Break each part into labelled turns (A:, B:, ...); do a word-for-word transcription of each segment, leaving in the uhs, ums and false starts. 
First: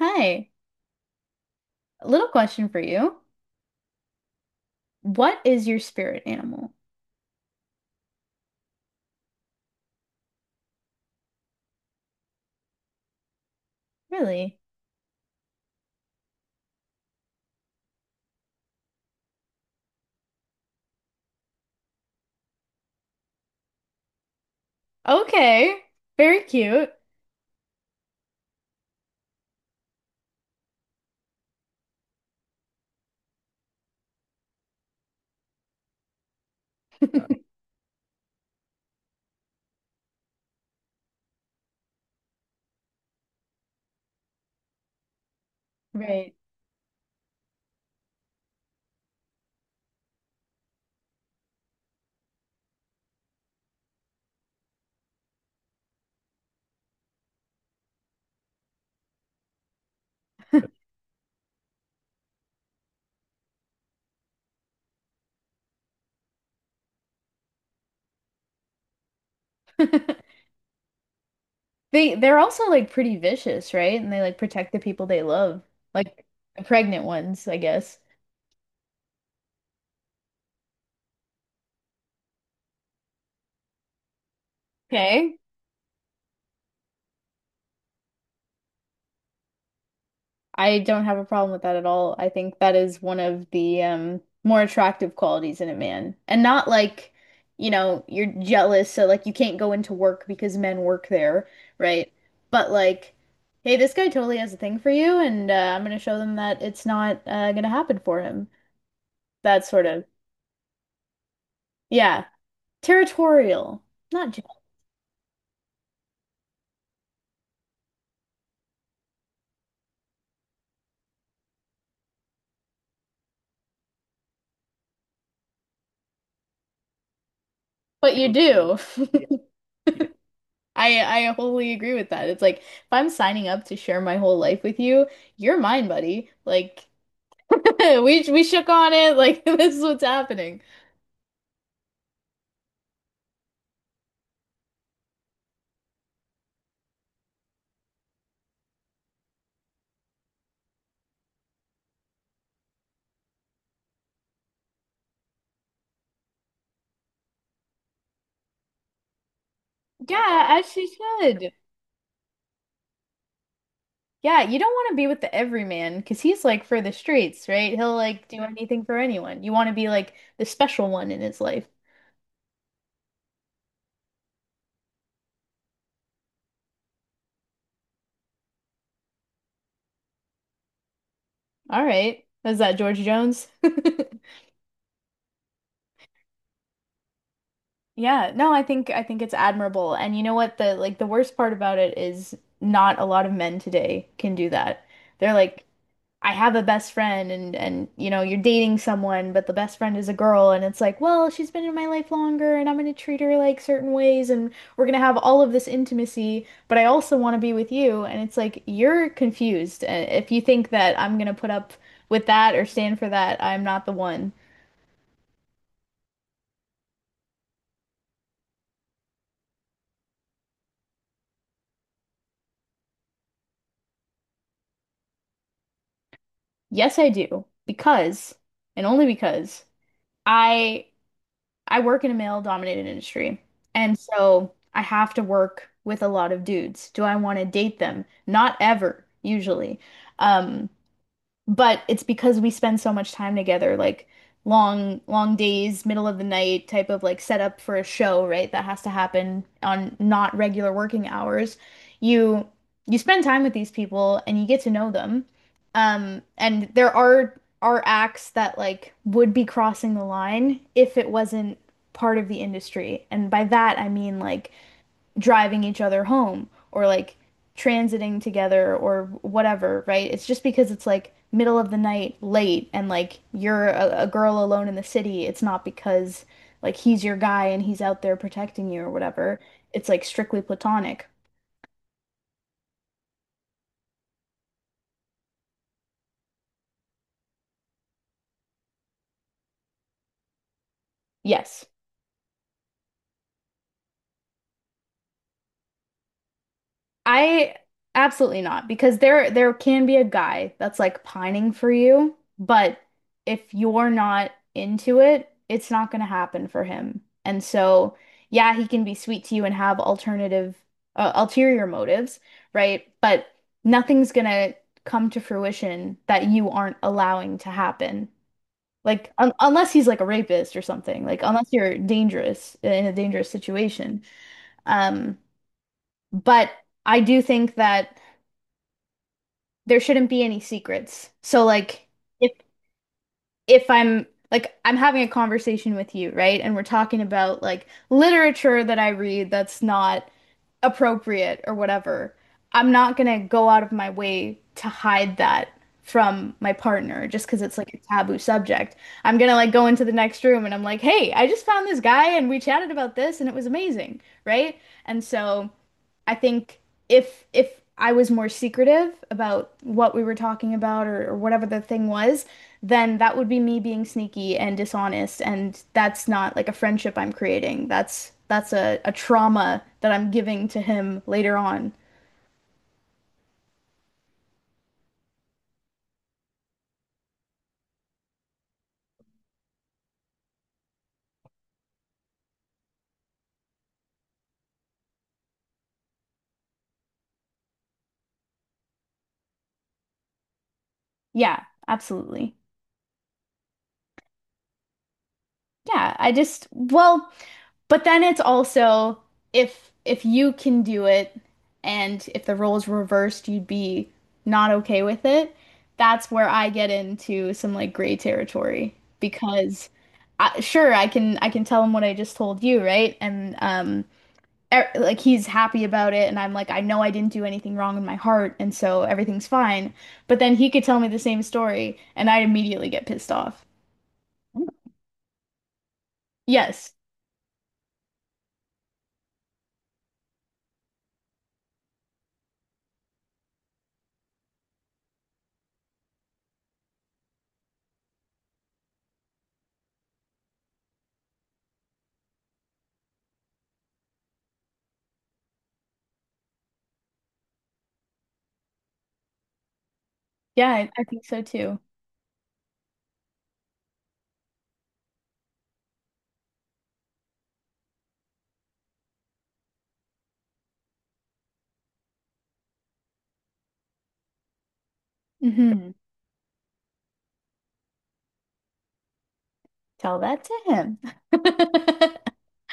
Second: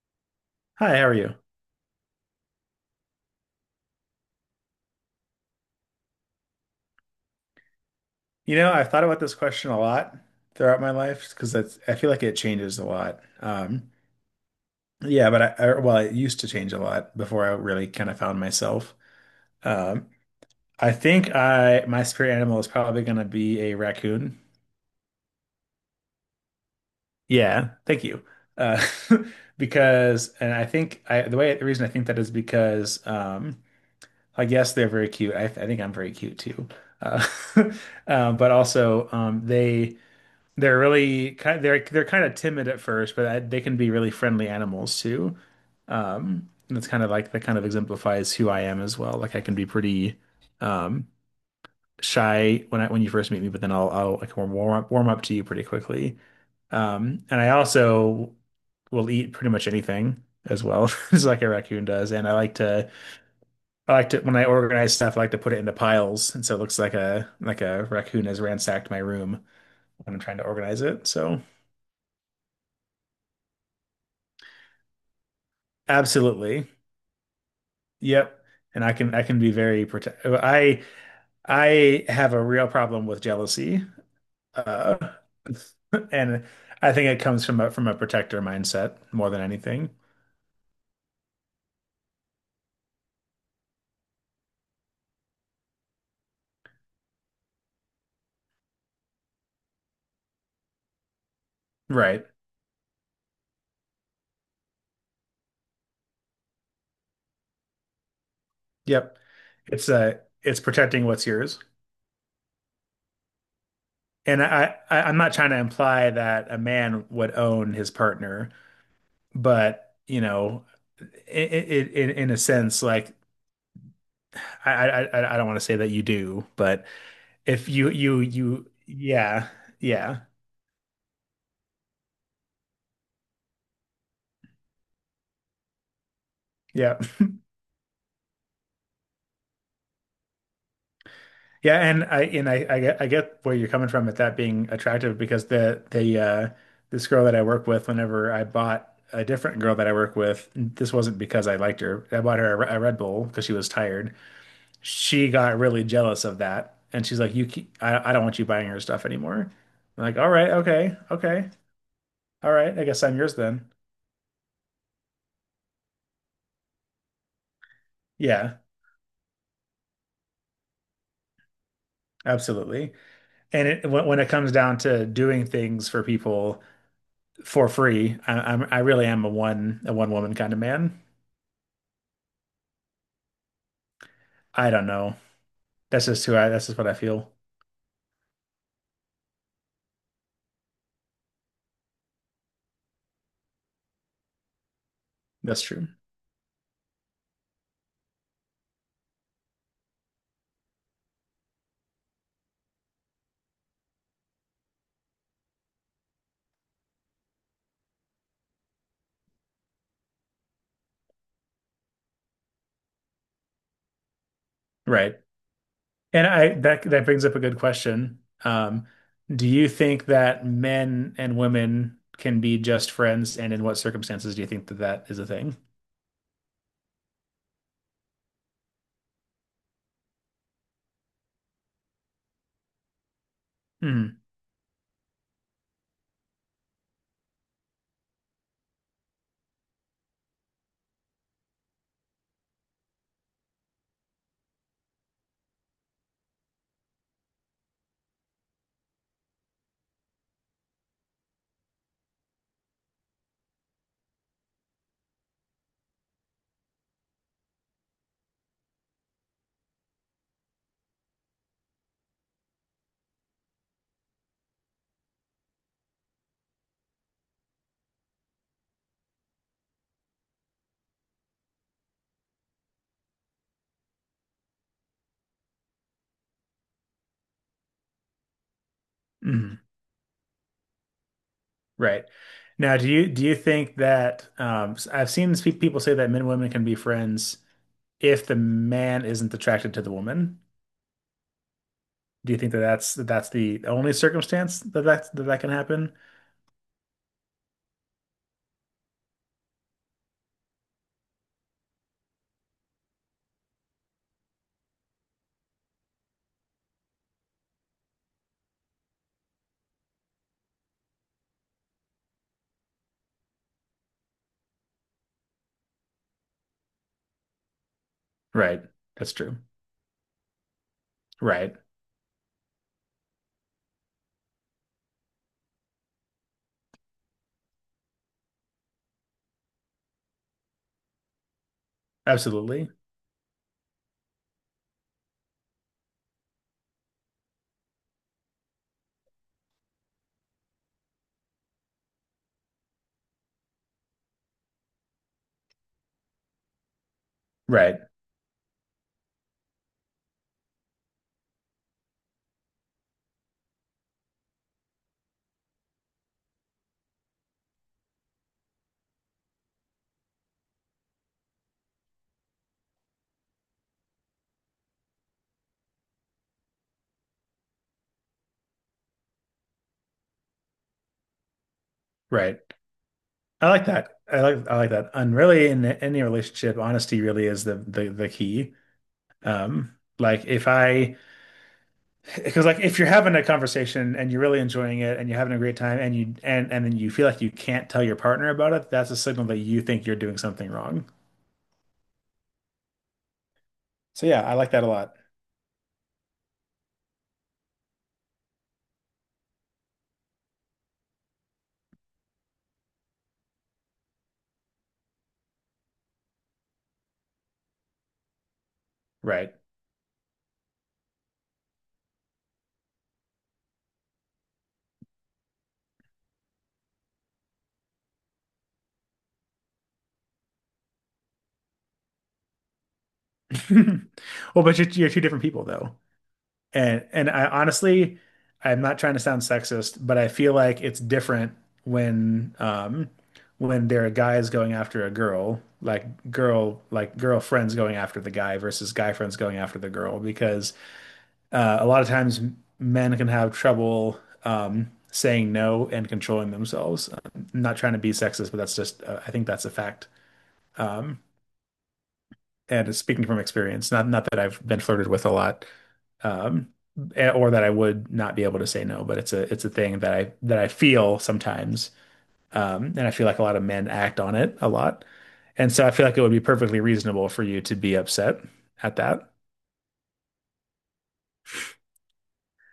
A: Hi,
B: Hi, how are you?
A: little question for you. What is your spirit animal?
B: You know, I've thought about this question a lot throughout my life because that's I feel like it changes a lot. Um,
A: Really?
B: yeah, but I, I well, it used to change a lot before I really kind of found myself. Um, I think I my spirit animal is probably going to be a raccoon.
A: Okay, very cute.
B: Yeah, thank you. Uh, because and I think I the way the reason I think that is because um, like yes, they're very cute. I, I think I'm very cute too. Uh, uh, but also um, they. They're really kind they're they're kind of timid at first, but I, they can be really friendly animals too.
A: Right.
B: Um, and it's kind of like that kind of exemplifies who I am as well. Like I can be pretty um shy when I when you first meet me, but then I'll I'll like warm warm up, warm up to you pretty quickly. Um, and I also will eat pretty much anything as well, just like a raccoon does. And I like to I like to when I organize stuff, I like to put it into piles, and so it looks like a like a raccoon has ransacked my room when I'm trying to organize it. So.
A: They they're also like pretty vicious, right? And they like protect the people they love, like the
B: Absolutely.
A: pregnant ones, I guess.
B: Yep. And I can I can be very protect. I I have a real problem with jealousy. Uh,
A: Okay.
B: and I think it comes from a from a protector mindset more than anything.
A: I don't have a problem with that at all. I think that is one of the um, more attractive qualities in a man. And not like, you know, you're jealous, so like you can't go into work because men work there, right?
B: Right.
A: But like, hey, this guy totally has a thing for you, and uh, I'm gonna show them that it's not uh, gonna happen for him.
B: Yep.
A: That sort
B: It's
A: of,
B: uh it's protecting what's yours.
A: yeah, territorial, not
B: And
A: jealous,
B: I, I I'm not trying to imply that a man would own his partner, but you know, i i i- in in a sense, like I I I I don't want to say that you do, but if you
A: but
B: you
A: you
B: you
A: do.
B: yeah, yeah
A: I I wholly agree with that. It's like if I'm signing up to share my whole life with you, you're mine, buddy. Like.
B: yeah
A: We we shook on it like this is what's happening.
B: yeah and I and I I get I get where you're coming from with that being attractive because the the uh this girl that I work with whenever I bought a different girl that I work with, this wasn't because I liked her. I bought her a, Re- a Red Bull because she was tired. She got really jealous of that, and she's like, "You keep, I I don't want you buying her stuff anymore." I'm like, "All
A: Yeah,
B: right,
A: as she
B: okay, okay,
A: should.
B: all right, I guess I'm yours then."
A: Yeah, you don't want to be with the everyman because he's like for the streets, right? He'll like do
B: Yeah,
A: anything for anyone. You want to be like the special one in his life.
B: absolutely. And it when when it comes down to doing things for people for free. I, I'm I really am a one a one woman kind of man.
A: All right. Is that George Jones?
B: I don't know. That's just who I. That's just what I feel.
A: Yeah, no, I think I think it's admirable. And you know what the like the worst part about it is not a lot of men today can do that. They're
B: That's
A: like
B: true.
A: I have a best friend and and you know you're dating someone but the best friend is a girl and it's like well she's been in my life longer and I'm going to treat her like certain ways and we're going to have all of this intimacy but I also want to be with you and it's like you're confused. Uh, if you think that I'm going to put up with that or stand for that, I'm not the one.
B: Right. And I that that brings up a good question. Um, do you think that men and women can be just friends, and in what circumstances do you think that that is a thing?
A: Yes I do, because and only because I I work in a male dominated industry. And
B: Mm,
A: so I have to work with a lot of dudes. Do I want to date them? Not ever, usually. Um, but it's because we spend so much time together, like long, long days, middle of the night type of like setup for a show, right? That has to happen on not regular working hours. You you spend time with these people and you get to know them. Um, and there are are acts that like would be crossing the line if it wasn't part of the industry. And by that I mean like driving each other home or like transiting together or whatever, right? It's just because it's like middle of the night, late, and like you're a, a girl alone in the city. It's not because like he's your guy and he's out there protecting you or whatever.
B: mm,
A: It's like strictly platonic.
B: right. Now, do you do you think that um, I've seen spe- people say that men and women can be friends if the man isn't attracted to the woman?
A: Yes.
B: Do you think that that's that that's the only circumstance that that that, that can happen?
A: I absolutely not, because there there can be a guy that's like pining for you, but if you're not into it, it's not going to happen for him. And so, yeah, he can be sweet to you and have alternative uh, ulterior motives, right? But nothing's going to come to fruition that you aren't allowing to happen.
B: Right.
A: Like
B: That's
A: un
B: true.
A: unless he's like a rapist or something, like unless
B: Right.
A: you're dangerous in a dangerous situation. Um, but I do think that there shouldn't be any secrets. So like if
B: Absolutely.
A: if I'm like I'm having a conversation with you, right? And we're talking about like literature that I read that's not appropriate or whatever. I'm not gonna go out of my way to hide that from my partner just because it's like
B: Right.
A: a taboo subject. I'm gonna like go into the next room and I'm like, "Hey, I just found this guy and we chatted about this and it was amazing." Right? And so I think if if I was more secretive about what we were talking about or, or whatever the thing was, then that would be me being sneaky and dishonest, and that's not like a friendship I'm creating. That's that's a, a trauma that I'm giving to him later on.
B: Right. I like that. I like I like that. And really, in any relationship, honesty really is the the the key. Um, like if I, Because like if you're having a conversation and you're really enjoying it and you're having a great time and you and and then you feel like you can't tell your partner about it, that's a signal that you think you're doing something wrong.
A: Yeah, absolutely.
B: So yeah, I like that a lot.
A: Yeah, I just well, but then it's also if if you can do it and if the roles reversed, you'd be not okay with it. That's where I get into some like gray territory
B: Right.
A: because I, sure I can I can tell him what I just told you, right? And um er, like he's happy about it and I'm like I know I didn't do anything wrong in my heart and so everything's fine. But then he could tell me the same story and I'd immediately get pissed off.
B: Well, but you're, you're two different people though.
A: Yes.
B: And and I honestly, I'm not trying to sound sexist, but I feel like it's different when um when there are guys going after a girl, like girl like girlfriends going after the guy versus guy friends going after the girl, because uh, a lot of times men can have trouble um saying no and controlling themselves. I'm not trying to be sexist, but that's just uh, I think that's a fact.
A: Yeah, I, I
B: Um,
A: think so too.
B: and speaking from experience, not not that I've been flirted with a lot, um, eh, or that I would not be able to say no. But it's a it's a thing that I that I feel sometimes, um, and I feel like a lot of men act on it a lot, and so I
A: hmm
B: feel like it would be perfectly reasonable for you to be upset at that.
A: Tell that to him.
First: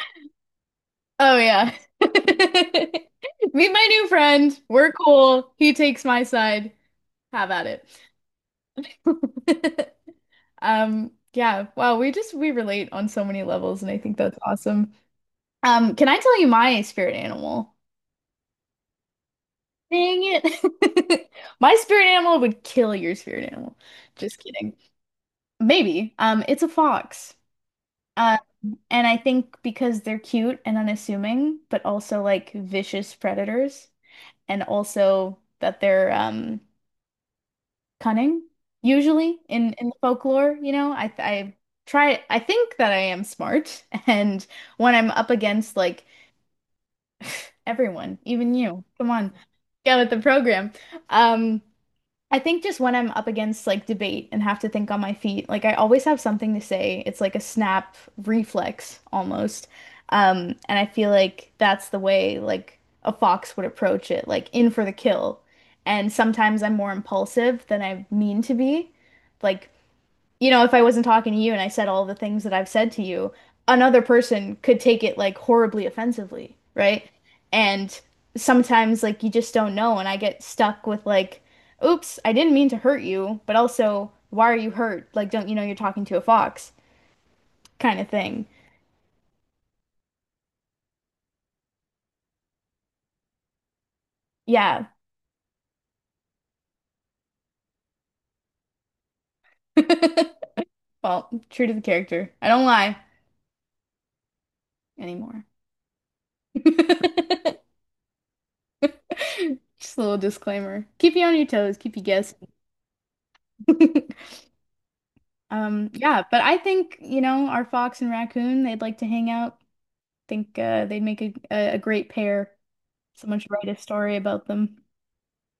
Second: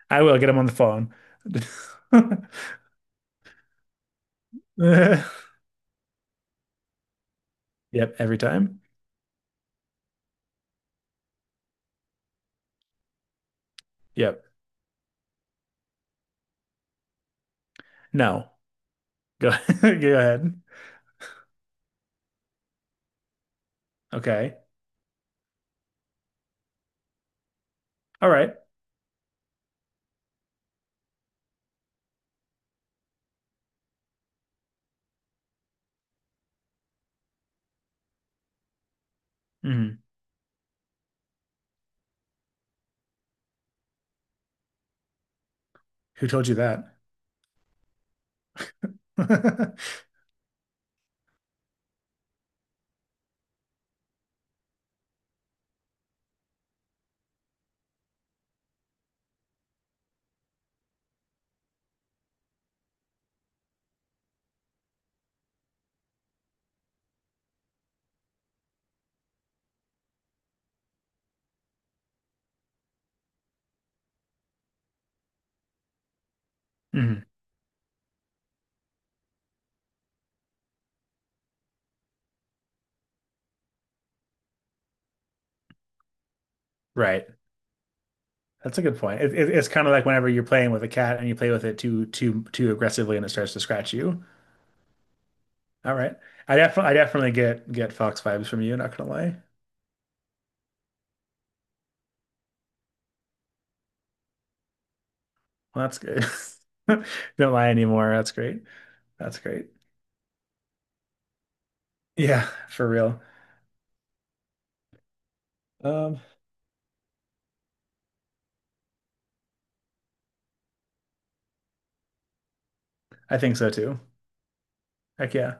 B: I will get him on the phone.
A: Oh yeah. Meet my new friend. We're cool. He takes my side. Have at
B: Yep, every time.
A: it. Um, yeah. Wow, we just we relate on so many levels, and I think that's
B: Yep.
A: awesome. Um, can I tell you my spirit animal?
B: No. Go go
A: Dang
B: ahead.
A: it. My spirit animal would kill your spirit animal. Just
B: Okay.
A: kidding. Maybe. Um, it's a fox.
B: All
A: Uh,
B: right.
A: And I think because they're cute and unassuming, but also like vicious predators, and also that they're um cunning, usually in in
B: Mhm.
A: folklore, you know, I I try I think that I am smart, and when I'm up against like
B: Who told you that?
A: everyone, even you, come on, get with the program. Um, I think just when I'm up against like debate and have to think on my feet, like I always have something to say. It's like a snap reflex almost. Um, and I feel like that's the way like a fox would approach it, like in for the kill. And sometimes I'm more impulsive than I mean to be. Like you know, if I wasn't talking to you and I said all the things that I've said to you, another person could take it like horribly offensively, right?
B: Mhm.
A: And sometimes like you just don't know, and I get stuck with like, oops, I didn't mean to hurt you, but also, why are you hurt? Like, don't you know you're talking to a fox
B: Right.
A: kind of thing.
B: That's a good point. It, it, it's kind of like whenever you're playing with a cat and you play with it too too too aggressively and it starts to scratch you.
A: Yeah.
B: All right. I definitely I definitely get get fox vibes from you, not gonna lie.
A: Well, true to the character. I don't lie anymore.
B: Well, that's good.
A: Just
B: Don't lie anymore. That's great. That's
A: a
B: great.
A: little disclaimer. Keep you on your toes, keep you guessing.
B: Yeah, for real.
A: Um,
B: Um,
A: yeah, but I think, you know, our fox and raccoon, they'd like to hang out. Think uh, they'd make a, a, a great pair.
B: I
A: Someone should
B: think
A: write
B: so
A: a
B: too.
A: story about them.
B: Heck yeah.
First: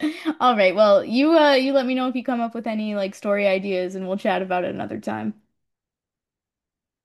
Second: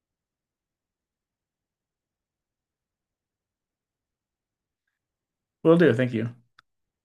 A: All right, well, you uh you let me know if you come up with any like story ideas and we'll chat about it another time.
B: Will do. Thank you.